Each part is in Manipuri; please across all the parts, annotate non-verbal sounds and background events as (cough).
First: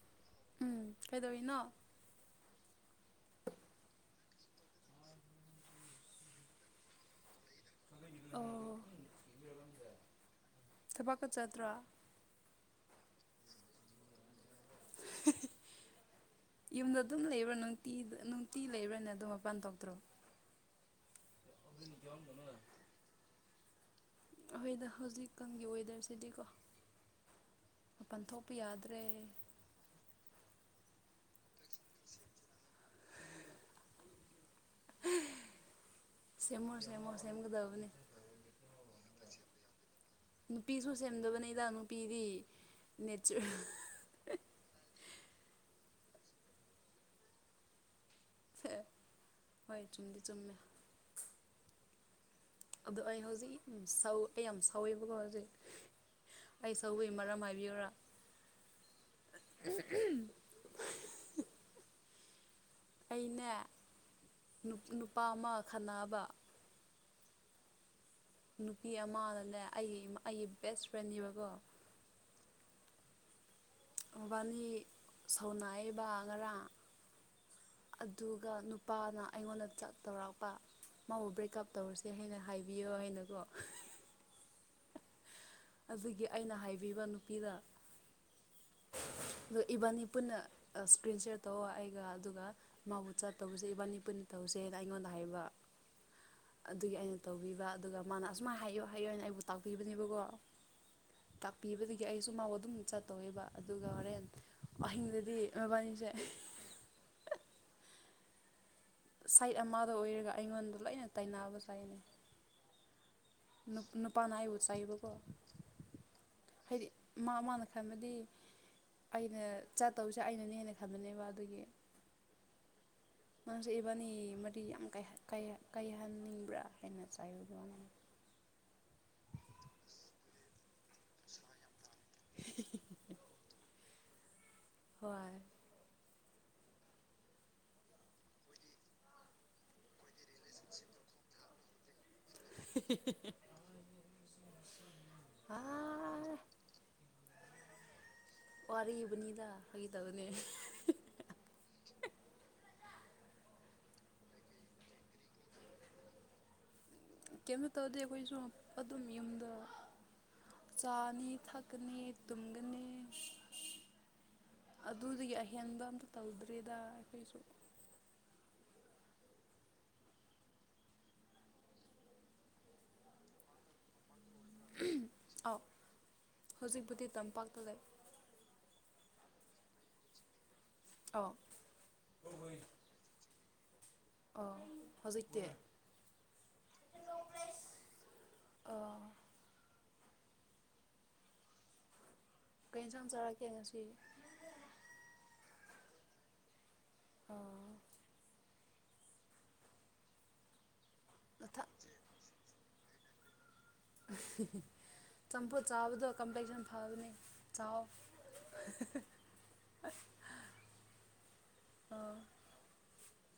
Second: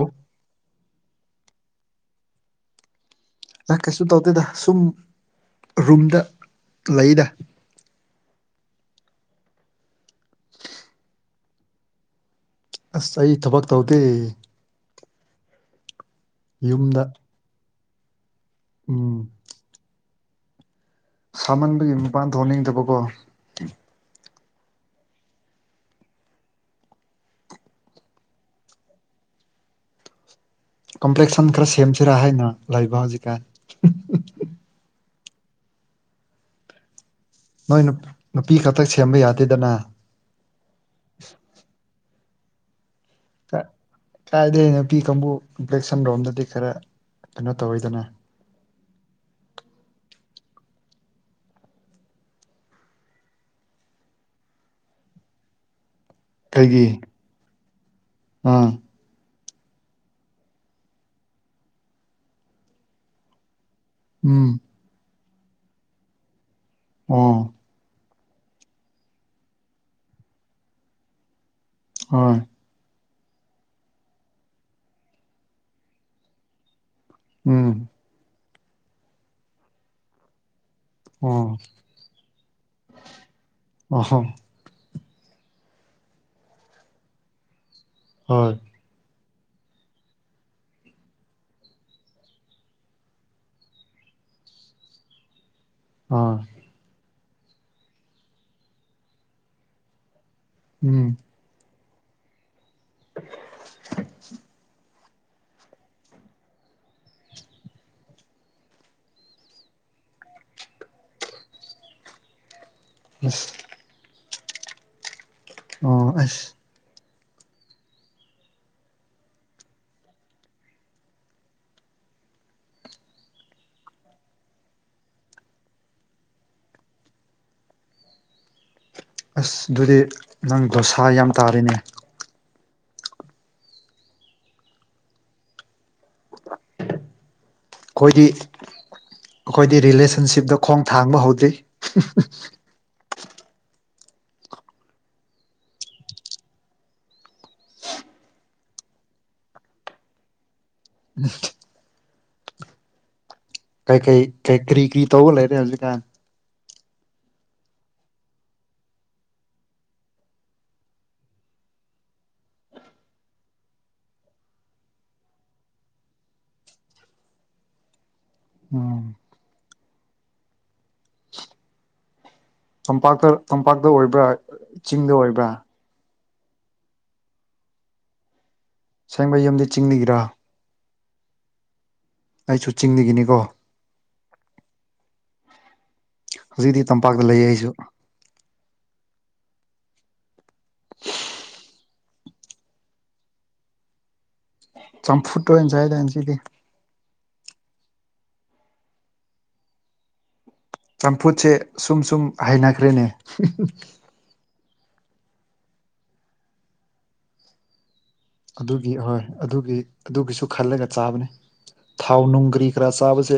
ꯍ ꯎꯝ ꯀꯩꯗꯧꯔꯤꯅꯣ ꯑꯦ ꯀꯩꯁꯨ ꯇꯧꯗꯦꯗ ꯁꯨꯝ ꯔꯨꯝꯗ ꯂꯩꯗ ꯊꯨꯕꯥꯀ ꯆꯇ꯭ꯔ ꯑꯁ ꯑꯩ ꯊꯕꯛ ꯇꯧꯗꯦ ꯌꯨꯝꯗ ꯑꯗꯨꯝ ꯂꯩꯕ꯭ꯔꯥ ꯅꯨꯡꯇꯤꯗ ꯇꯤ ꯂꯩꯕ꯭ꯔꯥꯅꯦ ꯎꯝ ꯑꯗꯨꯣ ꯃꯄꯥꯟ ꯊꯣꯛꯧꯇ꯭ꯔꯣ ꯁꯥꯃꯟꯕꯒꯤ ꯃꯄꯥꯟ ꯊꯣꯛꯍꯟꯅꯤꯡꯗꯕꯀꯣ ꯑꯩꯈꯣꯏꯗ ꯍꯧꯖꯤꯛꯀꯒꯤ ꯑꯣꯏꯋꯗꯔꯁꯤꯗꯤꯀꯣ ꯃꯄꯟ ꯊꯣꯛꯄ ꯌꯥꯗ꯭ꯔꯦ ꯀꯝꯄ꯭ꯂꯦꯛꯁꯟ ꯈꯔ ꯁꯦꯝꯁꯤꯔꯥ ꯍꯥꯏꯅ ꯂꯩꯕ ꯍꯧꯖꯤꯛꯀꯥꯟ ꯆꯦꯃꯨ ꯁꯦꯃꯁ ꯅꯣꯏ ꯅꯨꯄꯤ ꯈꯛꯇꯛ ꯁꯦꯝꯕ ꯌꯥꯗꯦꯗꯅ ꯅꯨꯄꯤꯁꯨ ꯁꯦꯝꯗꯕꯅꯤꯗ ꯅꯨꯄꯤꯗꯤ ꯅꯦꯆꯔ ꯀꯥ ꯀꯥꯏꯗꯩ ꯅꯨꯄꯤ ꯀꯥꯡꯕꯨ ꯕ꯭ꯂꯦꯛ ꯁꯟ ꯔꯣꯝꯗꯗꯤ ꯈꯔ ꯀꯩꯅꯣ ꯇꯧꯋꯤꯗꯅ ꯐꯦ ꯍꯏ ꯆꯨꯝꯗꯤ ꯆꯨꯝꯃꯦ ꯑꯗꯣ ꯑꯩ ꯍꯧꯖꯤꯛ ꯁ ꯑꯩ ꯌꯥꯝ ꯁꯥꯎꯋꯦꯕꯀꯣ ꯍꯧꯖꯤꯛ ꯑꯩ ꯀꯩꯒꯤ ꯁꯧꯕꯒꯤ ꯃꯔꯝ ꯍꯥꯏꯕꯤꯌꯔ ꯑꯥ (unintelligible) ꯑꯩꯅ ꯎꯝ ꯅꯨꯄꯥ ꯑꯃ ꯈꯟꯅꯕ ꯑꯥ ꯅꯨꯄꯤ ꯑꯃꯅ ꯂꯩ ꯑꯩꯒꯤ ꯑꯩꯒꯤ ꯕꯦꯁ ꯐ꯭ꯔꯦꯟꯅꯦꯕꯀꯣ ꯍꯣꯐ ꯃꯕꯥꯅꯤ ꯁꯥꯎꯅꯥꯏꯕ ꯉꯔꯥꯡ ꯎꯝ ꯑꯗꯨꯒ ꯑꯗꯨꯒꯒ ꯅꯨꯄꯥꯅ ꯑꯩꯉꯣꯟꯗ ꯆꯥꯛ ꯇꯧꯔꯛꯄ ꯃꯥꯕꯨ ꯑꯣ ꯕ꯭ꯔꯦꯛꯀꯑꯞ ꯇꯧꯔꯁꯦ ꯍꯥꯏꯅ ꯍꯥꯏꯕꯤꯌꯣ ꯍꯥꯏꯅꯀꯣ ꯑꯣꯍꯣ ꯑꯗꯨꯒꯤ ꯑꯩꯅ ꯍꯥꯏꯕꯤꯕ ꯅꯨꯄꯤꯗꯥ ꯍꯣꯏ ꯑꯣ ꯏꯕꯥꯅꯤ ꯄꯨꯟꯅ ꯏꯁꯀ꯭ꯔꯤꯟ ꯁꯤꯦꯌꯥꯔ ꯇꯧ ꯑꯩꯒ ꯑꯗꯨꯒ ꯃꯥꯕꯨ ꯆ ꯇꯧꯕꯁꯦ ꯏꯕꯥꯅꯤ ꯄꯨꯟꯅ ꯇꯧꯁꯦꯅ ꯑꯩꯉꯣꯟꯗ ꯍꯥꯏꯕ ꯑꯥ ꯑꯗꯨꯒꯤ ꯑꯩꯅ ꯇꯧꯕꯤꯕ ꯑꯗꯨꯒ ꯃꯥꯅ ꯑꯁꯨꯃꯥꯏꯅ ꯍꯥꯏꯌꯨ ꯍꯥꯏꯌꯨꯑꯣ ꯑꯣꯏꯅ ꯑꯩꯕꯨ ꯇꯥꯛꯄꯤꯕꯅꯦꯕꯀꯣ ꯎꯝ ꯇꯥꯛꯄꯤꯕꯗꯒꯤ ꯑꯩꯁꯨ ꯃꯥꯎ ꯑꯗꯨꯝ ꯆꯠꯇꯧꯋꯦꯕ ꯑꯗꯨꯒ ꯍꯣꯔꯦꯟ ꯋꯥꯍꯤꯡꯗꯗꯤ ꯐ ꯃ ꯄꯅꯤꯁꯦ ꯁꯥꯏꯠ ꯑꯃꯗ ꯑꯣꯏꯔꯒ ꯑꯩꯉꯣꯟꯗ ꯂꯣꯏꯅ ꯇꯩꯅꯕ ꯆꯥꯏꯅꯅꯤ ꯁ ꯄꯅꯥꯏꯕꯨ ꯆꯥꯏꯕ ꯀꯣ ꯑꯣ ꯑꯁ ꯃꯥ ꯃꯥꯅ ꯈꯟꯕꯗꯤ ꯑꯩꯅ ꯆꯠꯇꯧꯁꯦ ꯑꯩꯅꯅꯦꯅ ꯈꯟꯕꯅꯦꯕ ꯑꯗꯨꯒꯤ ꯅꯪꯁꯨꯑꯕꯥꯅꯤ ꯃꯗꯤ ꯌꯥꯝ ꯀꯥꯏꯍꯟꯅꯤꯡꯕ꯭ꯔꯥ ꯍꯥꯏꯅ ꯆꯥꯏꯨ ꯑꯗꯨꯅ (unintelligible) ꯑꯁ ꯑꯗꯨꯗꯤ ꯅꯪ ꯗꯣꯁꯥ ꯌꯥꯝ ꯇꯥꯔꯤꯅꯦ ꯍ ꯑꯩꯈꯣꯏꯗꯤ ꯑꯩꯈꯣꯏꯗꯤ ꯔꯤꯂꯦꯁꯟꯁꯤꯞꯇ ꯈꯣꯡ ꯊꯥꯡꯕ ꯍꯧꯗ꯭ꯔꯤ (unintelligible) ꯑ ꯋꯥꯔꯤꯕꯅꯤꯗ ꯍ ꯇ ꯑꯗꯨꯅꯦ ꯎꯝ ꯀꯩ ꯀꯩ ꯀꯩ ꯀ꯭ꯔꯤ ꯀ꯭ꯔꯤ ꯇꯧꯒ ꯂꯩꯔꯦ ꯍꯧꯖꯤꯛꯀꯥꯟ ꯀꯩꯝꯣ ꯇꯧꯔꯗꯤ ꯑꯩꯈꯣꯏꯁꯨ ꯑꯗꯨꯝ ꯌꯨꯝꯗ ꯆꯥꯅꯤ ꯊꯛꯅꯤ ꯇꯨꯝꯒꯅꯤ ꯑꯗꯨꯗꯒꯤ ꯑꯍꯦꯟꯕ ꯑꯝꯇ ꯇꯧꯗ꯭ꯔꯔꯤꯦꯗ ꯑꯩꯈꯣꯏꯁꯨ ꯎꯝ ꯇꯝꯄꯥꯛꯇ ꯇꯝꯄꯥꯛꯇ ꯑꯣꯏꯕ꯭ꯔꯥ ꯆꯤꯡꯗ ꯑꯣꯏꯕ꯭ꯔꯥ ꯑꯥꯎ ꯍꯧꯖꯤꯛꯄꯨꯗꯤ ꯇꯝꯄꯥꯛꯇ ꯂꯩ ꯁꯦꯡꯕ ꯌꯨꯝꯗꯤ ꯆꯤꯡꯂꯤꯒꯤꯔꯥ ꯑꯣ ꯑꯩꯁꯨ ꯆꯤꯡꯗꯒꯤꯅꯤꯀꯣ ꯑ ꯍꯧꯖꯤꯛꯇꯤ ꯍꯧꯖꯤꯛꯇꯤ ꯇꯝꯄꯥꯛꯇ ꯂꯩꯌꯦ ꯑꯩꯁꯨ ꯑꯥ ꯀꯩꯅ ꯁꯝ ꯆꯔ ꯀ ꯁꯤ ꯆꯝꯐꯨꯠ ꯑꯣꯏꯅꯁꯥꯏꯗꯥꯅ ꯁꯤꯗꯤ ꯑꯣ ꯆꯝꯐꯨꯠꯁꯦ ꯅꯊ ꯁꯨꯝ ꯁꯨꯝ ꯍꯥꯏꯅꯈ꯭ꯔꯦꯅꯦ ꯆꯝꯐꯨ ꯆꯥꯕꯗꯣ ꯀꯝꯄ꯭ꯂꯂꯤꯦꯛꯁꯟ ꯐꯕꯅꯤ ꯆꯥꯎ ꯑꯗꯨꯒꯤ ꯑꯣꯏ ꯑꯗꯨꯒꯤ ꯑꯗꯨꯒꯤꯁꯨ ꯈꯜꯂꯒ ꯆꯥꯕꯅꯤ ꯑꯥ ꯊꯥꯎ ꯂꯣꯡꯒꯔꯤ ꯈꯔ ꯆꯥꯕꯁꯦ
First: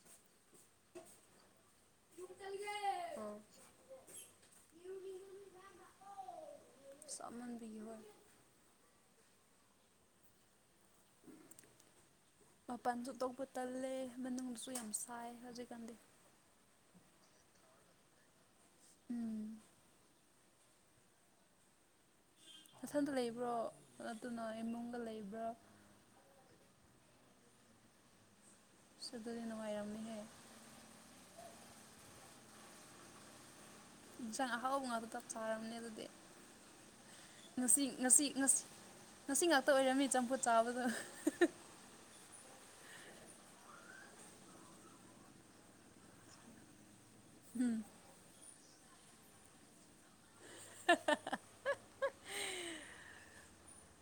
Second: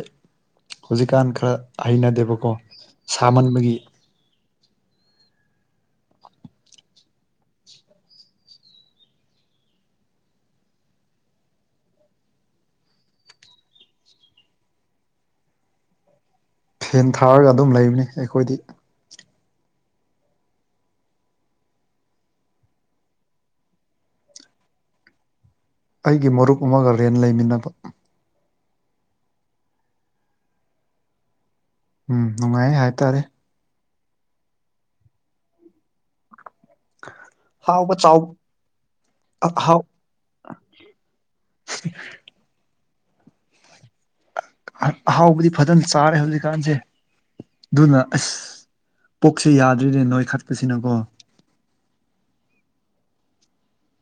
ꯍꯧꯖꯤꯛꯀꯥꯟ ꯈꯔ ꯍꯩꯅꯗꯦꯕꯀꯣ ꯁꯥꯃꯟꯕꯒꯤ ꯁꯃꯟꯕꯤꯒꯤ ꯑꯣꯏ ꯎꯝ ꯃꯄꯥꯟꯁꯨ ꯇꯣꯛꯧꯕ ꯇꯜꯂꯦ ꯃꯅꯨꯡꯗꯁꯨ ꯌꯥꯝ ꯁꯥꯏ ꯍꯧꯖꯤꯛꯀꯥꯟꯗꯤ ꯐꯦꯟ ꯊꯥꯔꯒ ꯑꯗꯨꯝ ꯂꯩꯕꯅꯤ ꯑꯩꯈꯣꯏꯗꯤ ꯎꯝ ꯃꯊꯟꯗ ꯂꯩꯕ꯭ꯔꯣ ꯑꯗꯨꯅ ꯏꯃꯨꯡꯒ ꯂꯩꯕ꯭ꯔꯥ ꯑꯩꯒꯤ ꯃꯔꯨꯞ ꯑꯃꯒ ꯔꯦꯟ ꯂꯩꯃꯤꯟꯅꯕ ꯁꯗꯔꯤ ꯅꯨꯡꯉꯥꯏꯔꯝꯅꯤꯍꯦ ꯎꯝ ꯅꯨꯡꯉꯥꯏ ꯍꯥꯏꯇꯥꯔꯦ ꯑꯍꯥꯎꯕ ꯉꯥꯗꯨ ꯇꯥꯛ ꯆꯥꯔꯝꯅꯦ ꯑꯗꯨꯗꯤ ꯉꯁꯤ ꯍꯥꯎꯕ ꯆꯥꯎ ꯉꯁꯤ ꯉꯁꯤ ꯉꯁꯤ ꯉꯥꯛꯇ ꯑꯍꯥꯎ ꯑꯣꯏꯔꯝꯃꯤ ꯆꯝꯐꯨꯠ ꯆꯥꯕꯗꯣ ꯑꯍꯥꯎꯕꯗꯤ ꯐꯖꯅ ꯆꯥꯔꯦ ꯍꯧꯖꯤꯛꯀꯥꯟꯁꯦ ꯑꯗꯨꯅ ꯑꯁ ꯄꯣꯛꯁꯤ ꯌꯥꯗ꯭ꯔꯤꯅꯦ ꯅꯣꯏ ꯈꯠꯀꯁꯤꯅꯀꯣ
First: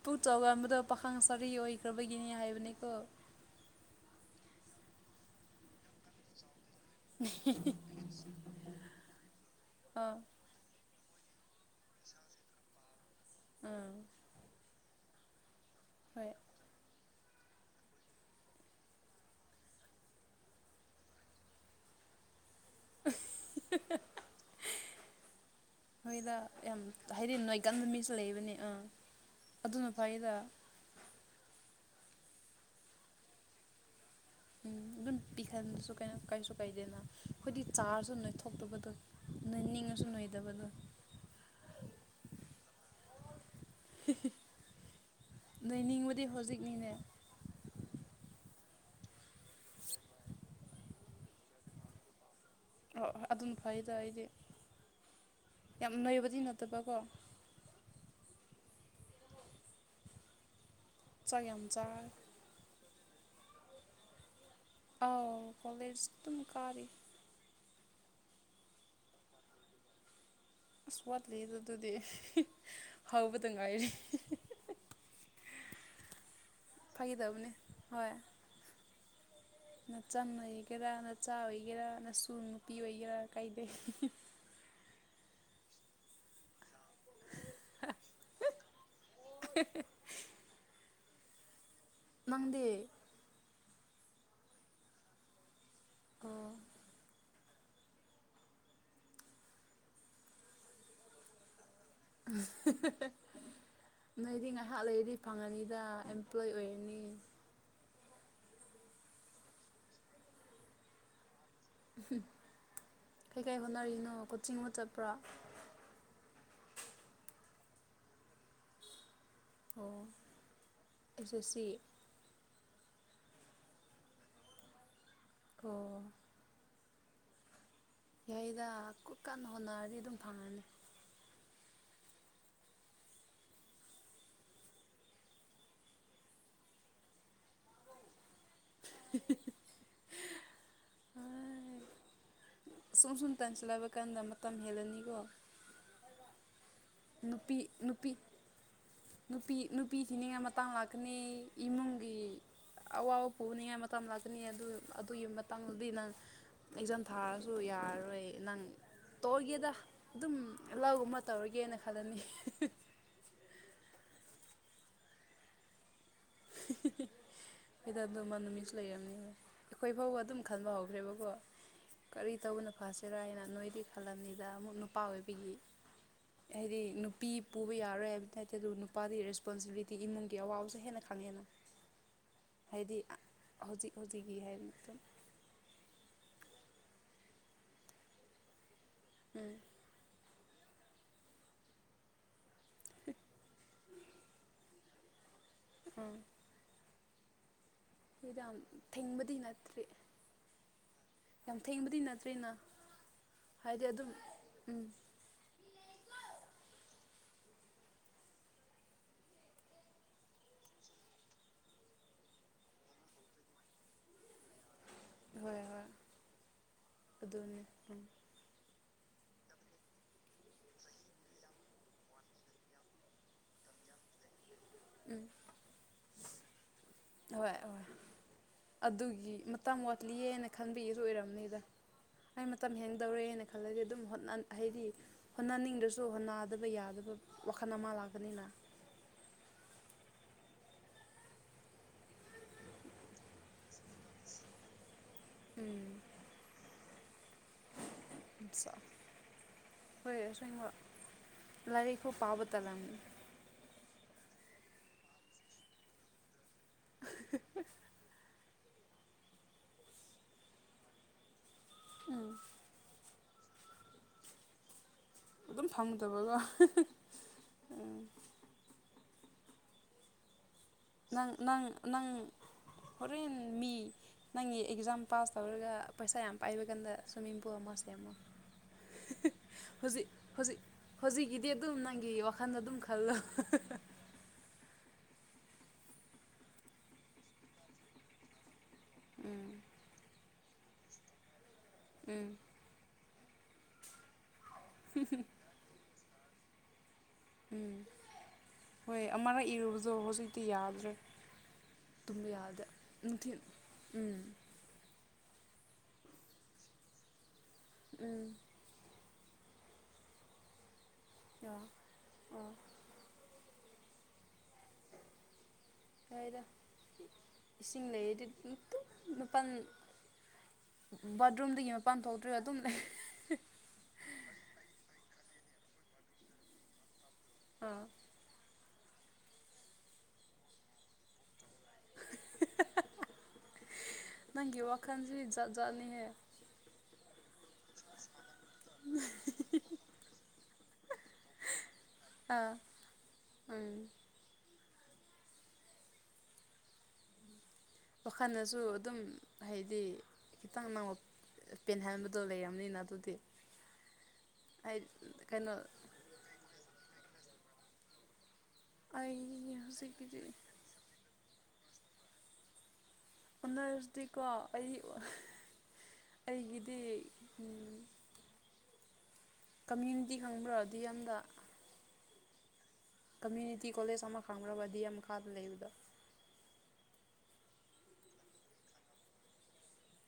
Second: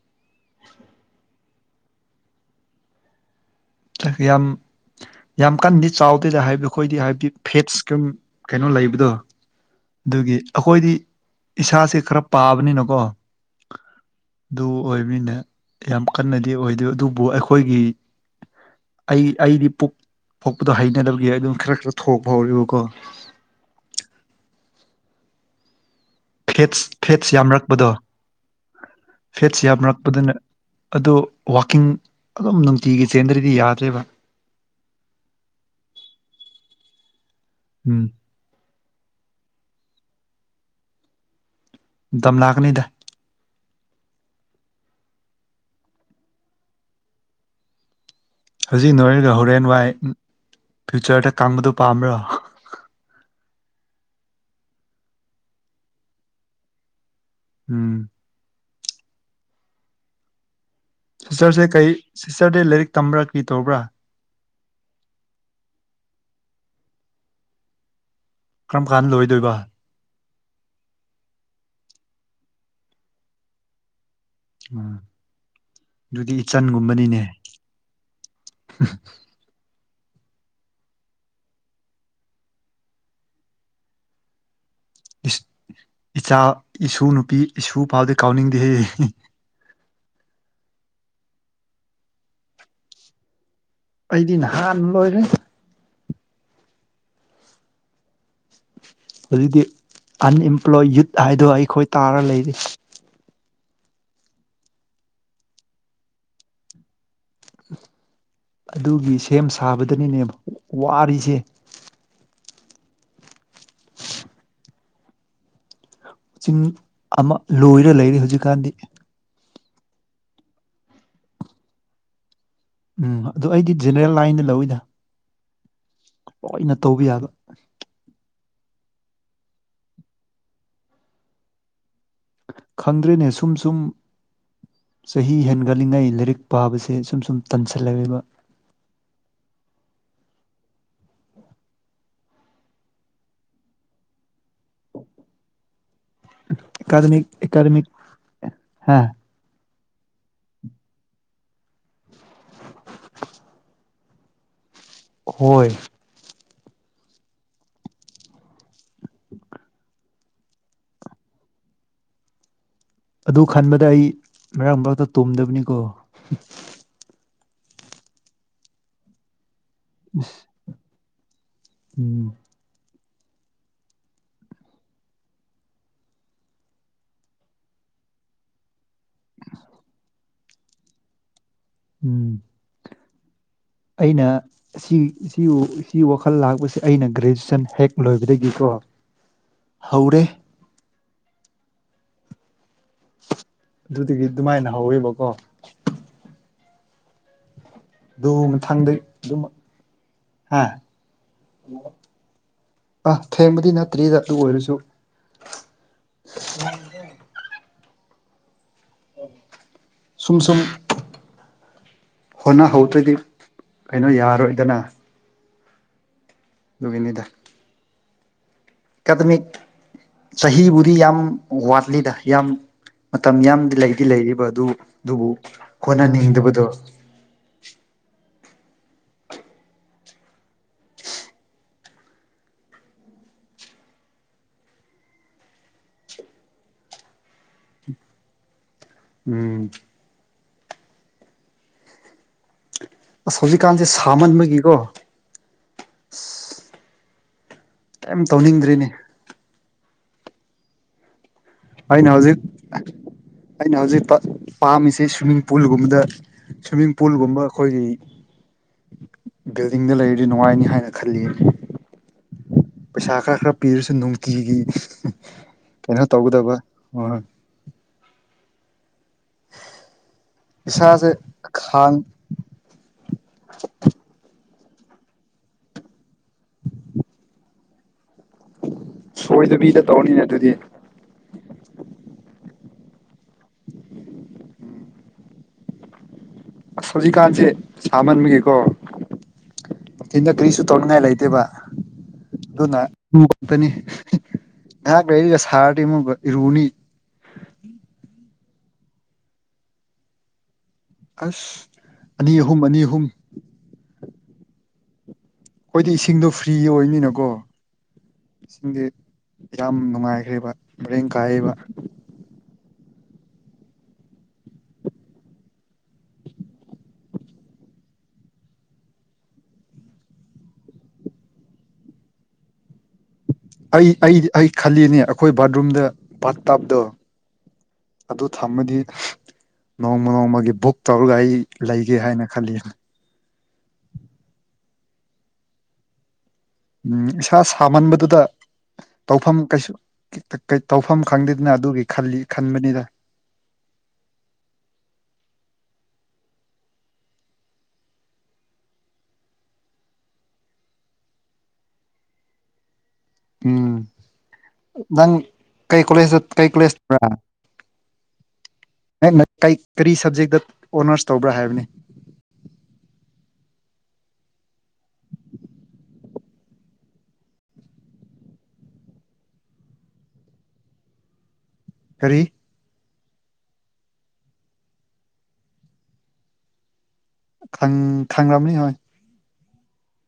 ꯄꯨꯛ ꯆꯥꯎꯒ ꯑꯃꯗ ꯄꯥꯈꯪ ꯁꯥꯔꯤ ꯑꯣꯏꯈ꯭ꯔꯕꯒꯤꯅꯤ ꯍꯥꯏꯕꯅꯤꯀꯣ ꯌꯥꯝ ꯌꯥꯝ ꯀꯟꯗꯤ ꯆꯥꯎꯗꯦꯗ ꯍꯥꯏꯕꯤꯌꯨ ꯑꯩꯈꯣꯏꯗꯤ ꯍꯥꯏꯕꯗꯤ ꯐꯦꯠꯁꯀꯝ ꯀꯩꯅꯣ ꯂꯩꯕꯗꯣ ꯑꯥ ꯑꯗꯨꯒꯤ ꯑꯩꯈꯣꯏꯗꯤ ꯏꯁꯥꯁꯦ ꯈꯔ ꯄꯥꯕꯅꯤꯅꯀꯣ ꯑꯥ ꯑꯗꯨ ꯑꯣꯏꯅꯤꯅꯦ ꯌꯥꯝ ꯍꯣꯏ ꯀꯟꯅꯗꯤ ꯑꯣꯏꯗꯣꯏ ꯑꯗꯨꯕꯨ ꯑꯩꯈꯣꯏꯒꯤ ꯑꯩ ꯑꯩꯗꯤ ꯄꯣꯛꯄꯗꯣ ꯍꯩꯅꯔꯒꯦ ꯑꯗꯨꯝ ꯈꯔ ꯈꯔ ꯊꯣꯛ ꯍꯧꯔꯤꯕ (unintelligible) (inaudible) ꯍꯣꯏꯗ ꯌꯥꯝ ꯐꯦꯠꯁ ꯐꯦꯠꯁ ꯍꯥꯏꯗꯤ ꯅꯣꯏꯒꯟ ꯅꯨ ꯌꯥꯝꯔꯛꯄꯗꯣ ꯃꯤꯁꯨ ꯂꯩꯕꯅꯦ ꯑꯥ ꯐꯦꯠꯁ ꯑꯗꯨꯅ ꯐꯩꯗ ꯌꯥꯝꯅꯔꯛꯄꯗꯅ ꯑꯣ ꯋꯥꯋꯥꯛꯀꯤꯡ ꯑꯗꯨꯝ ꯅꯨꯡꯇꯤꯒꯤ ꯆꯦꯟꯗ꯭ꯔꯗꯤ ꯌꯥꯗ꯭ꯔꯦꯕ ꯎ ꯑꯗꯨꯝ ꯄꯤꯊꯟꯕꯁꯨ ꯀ ꯀꯩꯁꯨ ꯀꯥꯏꯗꯦꯅ ꯑꯩꯈꯣꯏꯗꯤ ꯎꯝ ꯆꯥꯔꯁꯨ ꯅꯣꯏ ꯊꯣꯛꯇꯕꯗꯣ ꯏꯅꯤ ꯉꯁꯟꯣꯏꯗꯕꯗ ꯂꯝꯝꯂꯥꯛꯅꯤꯗ ꯂꯩꯅꯤꯡꯕꯗꯤ ꯍꯧꯖꯤꯛꯅꯤꯅꯦ ꯍꯧꯖꯤꯛ ꯅꯣꯏꯔꯒ ꯍꯣꯔꯦꯟ ꯋꯥꯏ ꯐ꯭ꯌꯨꯆꯔꯗ ꯀꯪꯕꯗꯨꯣ ꯄꯥꯝꯕ꯭ꯔꯣ ꯑꯣ ꯑꯗꯨꯅ ꯐꯩꯗꯣ ꯑꯩꯗꯤ ꯌꯥꯝ ꯅꯣꯏꯕꯗꯤ ꯅꯠꯇꯕꯀꯣ ꯎꯝ ꯆꯥꯛ ꯌꯥꯝ ꯁꯤꯁꯇꯔꯁꯦ ꯀꯔꯤ ꯆꯥꯔꯦ ꯁꯤꯁꯇꯔꯗꯤ ꯂꯥꯏꯔꯤꯛ ꯇꯝꯕ꯭ꯔꯥ ꯀꯔꯤ ꯇꯧꯕ꯭ꯔꯥ ꯑꯥꯎ ꯀꯣꯂꯦꯖ ꯇꯝ ꯀꯥꯔꯔꯤ ꯀꯔꯝ ꯀꯥꯟꯗ ꯂꯣꯏꯗꯣꯏꯕ ꯑꯁ ꯋꯥꯠꯂꯤ ꯑꯗꯨ ꯑꯗꯨꯗꯤ ꯍꯥꯎꯕꯗ ꯉꯥꯏꯔꯦ ꯎ ꯌꯗꯤ ꯆꯟꯒꯨꯝꯕꯅꯤꯅꯦ ꯐꯥꯒꯤꯗꯕꯅꯦ ꯍꯣꯏ ꯅꯆꯟ ꯑꯣꯏꯒꯦꯔꯥ ꯅꯆꯥ ꯑꯣꯏꯒꯦꯔꯥ ꯅꯁꯨ ꯅꯨꯄꯤ ꯑꯣꯏꯒꯦꯔꯥ ꯀꯩꯗꯩ ꯏꯆꯥ ꯏꯁꯨ ꯅꯨꯄꯤ ꯏꯁꯨ ꯐꯥꯎꯗꯤ ꯀꯥꯎꯅꯤꯡꯗꯦ ꯍꯦ (unintelligible) (inaudible) ꯃꯥꯡꯗꯦ ꯑꯩꯗꯤ ꯅꯍꯥꯟ ꯂꯣꯏꯔꯦ ꯀ (unintelligible) (inaudible) ꯍꯧꯖꯤꯛꯇꯤ ꯑꯟꯑꯦꯝꯄ꯭ꯂꯣꯏ ꯌꯨꯠ ꯍꯥꯏꯗꯣ ꯑꯩꯈꯣꯏ ꯇꯥꯔ ꯂꯩꯔꯤ ꯅꯣꯏꯗꯤ ꯉꯥꯏꯍꯥꯛ ꯂꯩꯔꯗꯤ ꯐꯪꯉꯅꯤꯗ ꯑꯦꯝꯄ꯭ꯂꯣꯏ ꯑꯣꯏꯔꯅꯤ ꯑꯗꯨꯒꯤ ꯁꯦꯝ ꯁꯥꯕꯗꯅꯤꯅꯦꯕ ꯋꯥꯔꯤꯔꯤꯁꯦ ꯀꯩꯀꯩ ꯍꯣꯠꯅꯔꯤꯅꯣ ꯀꯣꯆꯤꯡꯕꯨ ꯆꯠꯄ꯭ꯔꯥ ꯆꯤꯡ ꯑꯃ ꯂꯣꯏꯔ ꯂꯩꯔꯤ ꯍꯧꯖꯤꯛꯀꯥꯟꯗꯤ ꯑꯣꯖꯦꯁꯤ ꯎꯝ ꯑꯗꯨꯗ ꯑꯩꯗꯤ ꯖꯦꯅꯔꯦꯜ ꯂꯥꯏꯟꯗ ꯂꯧꯋꯏꯗ ꯑꯣ ꯂꯅ ꯇꯧꯕ ꯌꯥꯕ ꯌꯥꯩꯗ ꯀꯟꯅ ꯍꯣꯠꯅꯔꯗꯤ ꯑꯗꯨꯝ ꯐꯪꯉꯅꯤ ꯈꯪꯗ꯭ꯔꯦꯅꯦ ꯁꯨꯝ ꯁꯨꯝ ꯆꯍꯤ ꯍꯦꯟꯒꯠꯜꯂꯤꯉꯩ ꯂꯥꯏꯔꯤꯛ ꯄꯥꯕꯁꯦ ꯁꯨꯝ ꯁꯨꯝ ꯇꯟꯁꯤꯜꯂꯦꯕ (unintelligible) (inaudible) ꯁꯨꯝ ꯁꯨꯝ ꯇꯥꯟꯁꯤꯜꯂꯛꯕ ꯀꯥꯟꯗ ꯃꯇꯝ ꯍꯦꯜꯂꯅꯤꯀꯣ ꯑꯦꯀꯥꯗꯃꯤ ꯅꯨꯄꯤ ꯑꯦꯀꯥꯗꯃꯤꯛ ꯅꯨꯄꯤ ꯍꯥ ꯅꯨꯄꯤ ꯅꯨꯄꯤ ꯊꯤꯅꯤꯡꯉꯥꯏ ꯃꯇꯥꯡ ꯂꯥꯛꯀꯅꯤ ꯏꯃꯨꯡꯒꯤ ꯑꯋꯥꯕ ꯄꯨꯣꯛꯅꯤꯡꯉꯥꯏ ꯃꯇꯥꯡ ꯂꯥꯛꯀꯅꯤ ꯑꯗꯨ ꯑꯗꯨꯒꯤ ꯍꯣꯏ ꯃꯇꯥꯡꯗꯗꯤ ꯅꯪ ꯑꯦꯛꯖꯥꯝ ꯊꯥꯔꯁꯨ ꯌꯥꯔꯔꯣꯏ ꯅꯪ ꯇꯧꯒꯦꯗ ꯑꯗꯨꯝ ꯂꯧꯒꯨꯝꯕ ꯇꯧꯔꯒꯦꯅ ꯈꯜꯂꯅꯤ ꯑꯗꯨ ꯈꯟꯕꯗ ꯑꯩ ꯉꯔꯥꯡ ꯃꯔꯛꯇ ꯇꯨꯝꯗꯕꯅꯤꯀꯣ ꯑꯩꯗ ꯑꯗꯨ ꯃꯅ ꯃꯤꯁ ꯂꯩ ꯌꯥꯅꯤ ꯑꯩꯈꯣꯏ ꯐꯥꯎꯕ ꯑꯗꯨꯝ ꯑꯁ ꯈꯟꯕ ꯍꯧꯈ꯭ꯔꯦꯕꯀꯣ ꯎꯝ ꯀꯔꯤ ꯇꯧꯕꯅ ꯐꯥꯁ ꯆꯦꯔꯥꯏꯅ ꯅꯣꯏꯗꯤ ꯈꯜꯂꯝꯅꯤꯗ ꯑꯃꯨꯛ ꯅꯨꯄꯥ ꯑꯣꯏꯕꯤꯒꯤ ꯍꯥꯏꯗꯤ ꯅꯨꯄꯤ ꯄꯨꯕ ꯌꯥꯔꯣꯏ ꯍꯥꯏꯕꯗꯤ ꯅꯠꯇꯦ ꯑꯗꯨ ꯅꯨꯄꯥꯒꯤ ꯔꯦꯁꯄꯣꯟꯁꯤꯕꯤꯂꯤꯇꯤ ꯏꯃꯨꯡꯒꯤ ꯑꯋꯥꯕꯁꯦ ꯍꯦꯟꯅ ꯎꯝ ꯑꯗꯨꯗꯤ ꯑꯩꯅ ꯁꯤ ꯋꯥꯈ ꯈꯜ ꯂꯥꯛꯄꯁꯦ ꯑꯩꯅ ꯒ꯭ꯔꯦꯖꯨꯦꯁꯟ ꯍꯦꯛ ꯂꯣꯏꯕꯗꯒꯤꯀꯣ ꯍꯧꯔꯦ ꯑꯗꯨꯗꯒꯤ ꯑꯗꯨꯃꯥꯏꯅ ꯍꯧꯋꯦꯕꯀꯣ ꯎꯝ ꯑꯗꯨ ꯏꯗꯥ ꯃꯊꯪꯗ ꯊꯦꯡꯕꯗꯤ ꯅꯠꯇ꯭ꯔꯦ ꯑꯥ ꯊꯦꯡꯕꯗꯤ ꯍꯥꯏꯗꯤ ꯑꯗꯨꯝ ꯅꯠꯇ꯭ꯔꯤꯗ ꯑꯗꯨ ꯑꯣꯏꯔꯁꯨ ꯎꯝ ꯅꯪ ꯁꯨꯝ ꯁꯨꯝ ꯍꯣꯠꯅꯍꯧꯗ꯭ꯔꯗꯤ ꯀꯩꯅꯣ ꯌꯥꯔꯣꯏꯗꯅ ꯍꯣꯏ ꯍꯣꯏ ꯑꯗꯨꯒꯤꯅꯤꯗ ꯑꯗꯨꯅꯤ ꯎꯝ ꯑꯦꯀꯥꯗꯃꯤꯛ ꯆꯍꯤꯕꯨꯗꯤ ꯌꯥꯝ ꯋꯥꯠꯂꯤꯗ ꯌꯥꯝ ꯃꯇꯝ ꯌꯥꯝꯗꯤ ꯂꯩꯗꯤ ꯂꯩꯔꯤꯕ ꯑꯗꯨ ꯎꯝ ꯑꯗꯨꯕꯨ ꯍꯣꯠꯅꯅꯤꯡꯗꯕꯗꯣ ꯍꯣꯏ ꯍꯣꯏ ꯑꯗꯨꯒꯤ ꯃꯇꯝꯥꯡ ꯋꯥꯠꯂꯤꯑꯅ ꯈꯟꯕꯤꯒꯁꯨ ꯑꯣꯏꯔꯝꯅꯤꯗ ꯑꯩ ꯃꯇꯝ ꯍꯦꯡꯗꯧꯔꯦꯅ ꯈꯜꯂꯗꯤ ꯑꯗꯨꯝ ꯍꯥꯏꯗꯤ ꯍꯣꯠꯅꯅꯤꯡꯗ꯭ꯔꯁꯨ ꯍꯣꯠꯅꯗꯕ ꯌꯥꯗꯕ ꯋꯥꯈꯜ ꯑꯃ ꯂꯥꯛꯒꯅꯤꯅ ꯎꯝ ꯑꯁ ꯍꯧꯖꯤꯛꯀꯥꯟꯁꯦ ꯁꯥꯃꯟꯕꯒꯤꯀꯣ ꯎꯝ ꯀꯩꯝ ꯇꯧꯅꯤꯡꯗ꯭ꯔꯤꯅꯦ ꯍꯣꯏꯁꯦꯡꯉꯣ ꯑꯩꯅ ꯍꯧꯖꯤꯛ ꯑꯩꯅ ꯍꯧꯖꯤꯛ ꯄꯥꯝꯃꯤꯁꯤ ꯁ꯭ꯋꯤꯃꯤꯡ ꯄꯨꯜꯒꯨꯝꯕꯗ ꯁ꯭ꯋꯤꯝꯃꯤꯡ ꯄꯨꯜꯒꯨꯝꯕ ꯑꯩꯈꯣꯏꯒꯤ ꯕꯤꯜꯗꯤꯡꯗ ꯂꯩꯔꯤꯗꯤ ꯅꯨꯡꯉꯥꯏꯅꯤ ꯍꯥꯏꯅ ꯈꯜꯂꯤ ꯎꯝ ꯄꯩꯁꯥ ꯈꯔ ꯈꯔ ꯄꯤꯔꯁꯨ ꯅꯨꯡꯇꯤꯒꯤ ꯑꯗꯨꯝ ꯀꯩꯅꯣ ꯐꯪꯗꯕꯒꯣ ꯇꯧꯒꯗꯕ ꯍꯣꯏ ꯎꯝ ꯏꯁꯥꯁꯦ ꯅꯪ ꯈꯥꯡ ꯅꯪ ꯍꯣꯔꯦꯟ ꯃꯤ ꯅꯪ ꯑꯦꯛꯖꯥꯝ ꯄꯥꯁ ꯇꯧꯔꯒ ꯄꯩꯁꯥ ꯌꯥꯝ ꯄꯥꯏꯕ ꯀꯥꯟꯗ ꯁ꯭ꯋꯤꯝꯃꯤꯡꯄꯨ ꯑꯃ ꯁꯦꯝꯃꯣ ꯁꯣꯏꯗꯕꯤꯗ ꯍꯧꯖꯤꯛ ꯇꯧꯔꯅꯤꯅꯦ ꯑꯗꯨꯗꯤ ꯍꯧꯖꯤꯛ ꯍꯧꯖꯤꯛꯀꯤꯗꯤ ꯑꯗꯨꯝ ꯅꯪꯒꯤ ꯋꯥꯈꯜꯗ ꯑꯗꯨꯝ ꯈ ꯍꯜꯂꯣ ꯑ ꯁꯖꯤꯛꯀꯥꯟꯁꯦ ꯁꯥꯃꯟꯕꯒꯦꯀꯣ ꯎꯝ ꯑꯩꯅ ꯀꯔꯤꯁꯨ ꯇꯧꯅꯤꯡꯉꯥꯏ ꯂꯩꯇꯦꯕ ꯎꯝ ꯑꯗꯨꯅ ꯉꯍꯥꯛ ꯂꯩꯒ ꯁꯥꯔꯗꯤ ꯑꯃꯨꯒ ꯏꯔꯨꯅꯤ ꯎꯝ ꯍꯣꯏ ꯑꯔ ꯏꯔꯨꯕꯗꯣ ꯍꯧꯖꯤꯛꯇ ꯌꯥꯗ ꯑꯁ ꯑꯅꯤ ꯑꯍꯨꯝ ꯑꯅꯤ ꯑꯍꯨꯝ ꯅꯨꯡꯊꯤꯟ ꯎꯝ ꯑꯩꯈꯣꯏꯗꯤ ꯏꯁꯤꯡꯗꯣ ꯐ꯭ꯔꯤ ꯑꯣꯏꯅꯤꯅꯀꯣ ꯎꯝ ꯏꯁꯤꯡꯗꯤ ꯌꯥꯝ ꯅꯨꯡꯉꯥꯏꯈ꯭ꯦꯔꯤꯕ ꯃꯔꯦꯡ ꯀꯥꯏꯕ ꯑꯣ ꯑꯣ ꯍꯥꯏꯔ ꯏꯁꯤꯡ ꯂꯩꯔꯗꯤ ꯃꯄꯥꯜ ꯕꯥꯠꯔꯨꯝꯗꯒꯤ ꯃꯄꯥꯟ ꯊꯣꯛꯇ꯭ꯔꯣꯏꯔꯤꯕ ꯑꯗꯨꯝ ꯂꯩ ꯑꯩ ꯑꯩꯗꯤ ꯑꯩ ꯈꯜꯂꯤꯅꯦ ꯑꯩꯈꯣꯏ ꯕꯥꯠꯔꯨꯝꯗ ꯄ ꯇꯥꯞꯗꯣ ꯑꯥ ꯑꯗꯨ ꯊꯝꯃꯗꯤ ꯅꯣꯡꯃ ꯅꯣꯡꯃꯒꯤ ꯕꯨꯛ ꯇꯧꯔꯒ ꯑꯩ ꯂꯩꯒꯦ ꯍꯥꯏꯅ ꯈꯜꯂꯤ ꯈꯟꯁꯤꯖꯅꯤ ꯍ ꯎꯝ ꯏꯁꯥ ꯁꯥꯃꯟꯕꯗꯨꯗ ꯇꯧꯐꯝ ꯀꯩꯁꯨ ꯇꯧꯐꯝ ꯈꯪꯗꯦꯗꯅ ꯑꯗꯨꯒꯤꯜꯂꯤ ꯑꯥ ꯈꯟꯕꯅꯤꯗ ꯎꯝ ꯋꯥꯈꯜꯗꯁꯨ ꯑꯗꯨꯝ ꯍꯥꯏꯗꯤ ꯈꯤꯇꯪ ꯅ ꯄꯦꯟꯍꯟꯕꯗꯣ ꯂꯩꯔꯕꯅꯤꯅ ꯑꯗꯨꯗꯤ ꯎꯝ ꯑꯩ ꯅꯪ ꯀꯩꯅꯣ ꯀꯩ ꯀꯣꯂꯦꯖ ꯀꯩ ꯀꯣꯂꯦꯖ꯭ꯔꯥ ꯑꯩ ꯅ ꯀꯔꯤ ꯍꯧꯖꯤꯛꯀꯤꯗꯤ ꯁꯕꯖꯦꯛꯇ ꯑꯣꯅꯔꯁ ꯇꯧꯕ꯭ꯔꯥ ꯍꯥꯏꯕꯅꯤ ꯑꯣꯅꯗꯤ ꯀꯥ ꯑꯩ ꯑꯩꯒꯤꯗꯤ ꯀꯝꯃ꯭ꯨꯅꯤꯇꯤ ꯈꯪꯕ꯭ꯔꯗꯤ ꯌꯥꯝꯅ ꯀꯔꯤ ꯀꯝꯃ꯭ꯌꯨꯅꯤꯇꯤ ꯀꯣꯂꯦꯖ ꯑꯃ ꯈꯪꯈ꯭ꯔꯕꯗꯤ ꯃꯈꯥꯗ ꯂꯩꯕꯗ ꯈ ꯈꯒ꯭ꯔꯝꯅꯤ ꯍ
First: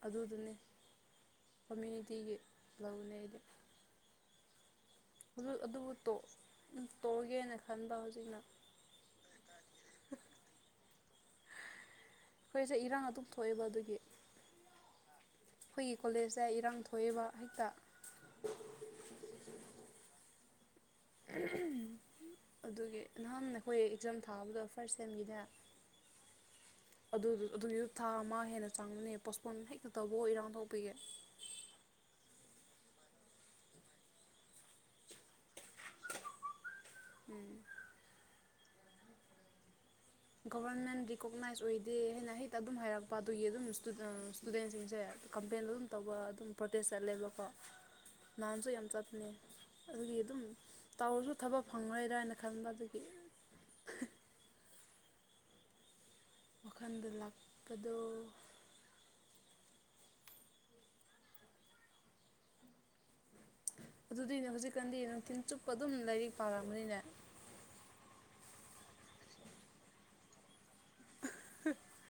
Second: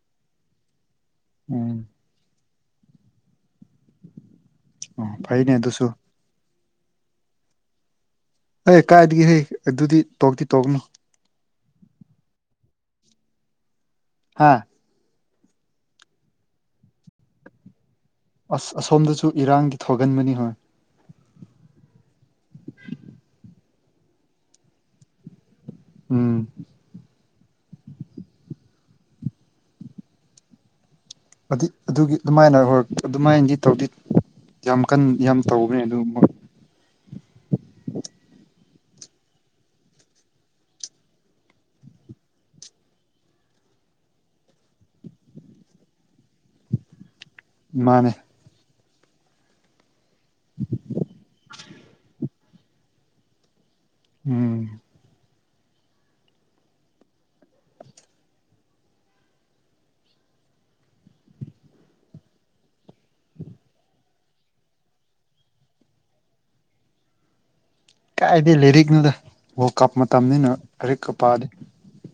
ꯑꯗꯨꯗꯨꯅꯤ ꯎꯝ ꯀꯃꯌꯨꯅꯤꯇꯤꯒꯤ ꯂꯧꯅꯦ ꯑꯩꯗꯤ ꯑꯣ ꯑꯗꯨ ꯐꯥꯏꯅꯦ ꯑꯗꯨꯨꯁꯨ ꯑꯗꯨꯕꯨ ꯇꯣꯛ ꯇꯧꯒꯦꯅ ꯈꯟꯕ ꯍꯧꯖꯤꯛ ꯍ ꯀꯥꯏꯗꯒꯤꯦ ꯍꯩ ꯑꯗꯨꯗꯤ ꯇꯣꯛꯇꯤ ꯇꯣꯛꯅꯣ ꯑꯩꯈꯣꯏꯁꯦ ꯏꯔꯥꯡ ꯑꯗꯨꯝ ꯊꯣꯛꯑꯦꯕ ꯑꯗꯨꯒꯤ ꯍꯥꯥ ꯑꯩꯈꯣꯏꯒꯤ ꯀꯣꯂꯦꯖꯇ ꯏꯔꯥꯡ ꯊꯣꯛꯏꯕ ꯍꯦꯛꯇ ꯑꯁ ꯑꯁꯣꯝꯗꯁꯨ ꯏꯔꯥꯡꯗꯤ ꯊꯒꯟꯕꯅꯤ ꯍꯣꯏ ꯑꯗꯨꯒꯤ ꯅꯍꯥꯟ ꯑꯩꯈꯣꯏ ꯑꯦꯛꯖꯥꯝ ꯊꯥꯕꯗꯣ ꯐꯥꯔꯁ ꯁꯦꯝꯒꯤꯅꯦ ꯎꯝ ꯑꯗꯨꯒꯤꯁꯨ ꯊꯥ ꯑꯃ ꯍꯦꯟꯅ ꯆꯪꯕꯅꯦ ꯄꯣꯁꯄꯣꯟ ꯍꯦꯛꯇ ꯇꯧꯕ ꯏꯔꯥꯡ ꯊꯣꯛꯄꯤꯒꯦ ꯑꯗꯨ ꯑꯗꯨꯒꯤ ꯑꯗꯨꯃꯥꯏꯅ ꯍ ꯑꯗꯨꯃꯥꯏꯅꯗꯤ ꯇꯧꯗꯤ ꯌꯥꯝ ꯀꯟ ꯌꯥꯝ ꯇꯧꯕꯅꯦ ꯑꯗꯨ ꯎꯝ ꯒꯣꯕꯔꯟꯃꯦꯟ ꯔꯤꯀꯣꯛꯅꯥꯏꯖ ꯑꯣꯏꯗꯦ ꯍꯥꯏꯅ ꯍꯦꯛꯇ ꯑꯗꯨꯝ ꯍꯥꯏꯔꯛꯄ ꯑꯗꯨꯒꯤ ꯑꯗꯨꯝꯨ ꯏꯁꯇꯨꯗꯦꯟꯁꯤꯡꯁꯦ ꯀꯝꯄ꯭ꯂꯦꯟ ꯑꯗꯨꯝ ꯇꯧꯕ ꯑꯗꯨꯝ ꯄ꯭ꯔꯣꯗꯦꯁ ꯆꯠꯂꯦꯕꯀꯣ ꯃꯥꯅꯦ ꯍꯥꯟꯁꯨ ꯌꯥꯝ ꯆꯠꯄꯅꯦ ꯑꯗꯨꯒꯤ ꯑꯗꯨꯝ ꯇꯥꯎꯔꯁꯨ ꯊꯕꯛ ꯐꯪꯉꯔꯣꯏꯗ꯭ꯔꯥꯅ ꯈꯟꯕ ꯑꯗꯨꯗꯒꯤ ꯎꯝ ꯋꯥꯈꯜꯗ ꯂꯥꯛꯄꯗꯣ ꯑꯗꯨꯗꯤꯅꯦ ꯍꯧꯖꯤꯛꯀꯥꯟꯗꯤ ꯅꯨꯡꯊꯤꯜ ꯆꯨꯞꯄ ꯑꯗꯨꯝ ꯂꯥꯏꯔꯤꯛ ꯄꯥꯔꯝꯕꯅꯤꯅꯦ ꯀꯥꯏꯗꯦ ꯂꯔꯤꯛꯅꯣꯗ ꯍ ꯀꯞ ꯃꯇꯝꯅꯤꯅ ꯔꯤꯛ ꯀ ꯄꯗꯤ